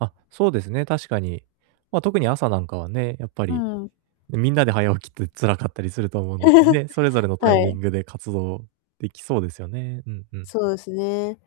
あ、そうですね、確かに。まあ、特に朝なんかはね、やっぱうり、ん。ね、みんなで早起きって辛かったりすると思うので ね、それぞれのタイはミい。ングで活動できそうですよね。うんうん。そうですね。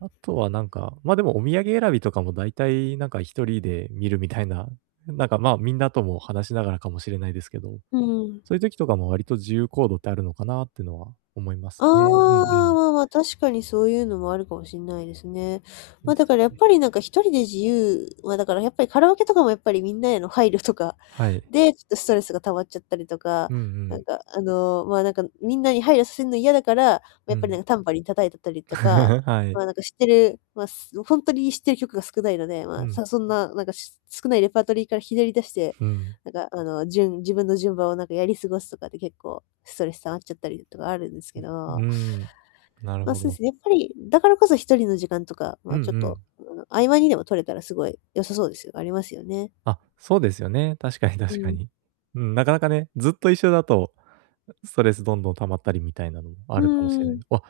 あとは、なんか、ま、でも、お土産選びとかも大体、なんか、1人で見るみたいな、なんか、まあ、みんなとも話しながらかもしれないですけど。うん。そういう時とかも、割と自由行動ってあるのかな、ってのは思いまあすね、うんうあ、ん。まあまあ、確かにそういうのもあるかもしんないですね。まあ、だから、やっぱり何か、1人で自由まあ、だから、やっぱりカラオケとかも、やっぱりみんなへの配慮とか、はい。で、ちょっとストレスが溜まっちゃったりとか。うんうなんん。か、あの、まあ、なんか、皆に配慮すんの嫌だから、もう、やうっぱり、ん。なん、タンバリン叩いてたりとか、はまい。あ、なんか、知ってるまあ、すほんとに、知ってる曲が少ないので、まうあ、ん。さそんな、なんか、し少ないレパートリーからひねり出して、うん。なんか、あの、じゅん自分の順番を、なんか、やり過ごすとかって結構、ストレス溜まっちゃったりとかあるんですけう、うど。ーん。なるまあ、ほそうど。すね。やっぱり、だからこそ、1人の時間とか、まうんあ、うちょっと、ん。あの、合間にでも取れたら、すごい良さそうですよありますよね。あ、そうですよね。確かにう確かん。に。うん、なかなかね、ずっと一緒だと、あ、ストレスどんどん溜まったりみたいなのもあうるかもしれなーいんん。で。あ、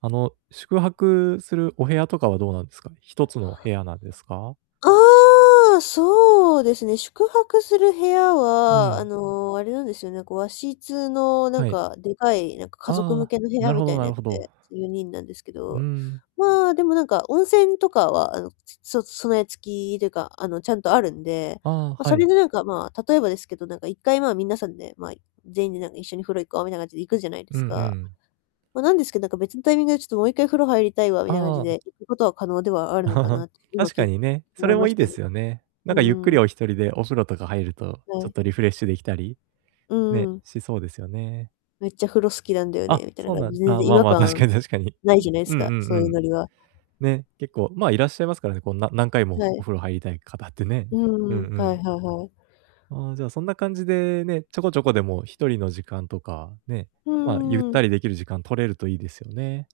あの、宿泊するお部屋とかはどうなんですかね、1つの部屋なんですか？ああ！そうですね、宿泊する部屋うは、あん。の、あれなんですよね、こう、和室の、なんはい。か、でかい、なんか、家あ族ああ向あ。けの部屋なるみほたどいななやるつほで、ど。ちょ、4人なんですけうーど。ん。まあ、でも、なんか、温泉とかは、あの、ちょそ備え付きというか、あの、ちゃんとあるんで。あま、あ、はそれい。でなんか、まあ、例えばですけど、なんか、1回まあ、みんなさんで、まあ、全員で、なん「一緒に風呂行こう」みたいな感じで行くじゃないでうんすうか。ん。ま、なんですけど、なんか、別のタイミングで、ちょっと、「もう1回風呂入りたいわ」みたいな感じああ。で、行くことは可能ではあるのかな って、今、確聞かいにね、そ思いれもまし良いたでね。すよね。うなんか、ゆっくーりん。お1人でお風呂とか入ると、はちょっい。とリフレッシュできたり、うね、ん。しそうですよね。「めっちゃ風呂好きなんだよね」あ、みたいなそう感なんじで、全ああ、然違まあ和まあ、確感かに確かに。無いじゃないうすんうか、そんういううん。ノリは。ね、結構まあ、いらっしゃいますからね、こう、な何回もはおい。風呂入りたい方ってね。ううんうんうん、はいん。はいはい。ああ、じゃあ、そんな感じでね、ちょこちょこでも1人の時間とか、ね、うんまあ、ゆっうんうん。たりできる時間、取れると良いですよね。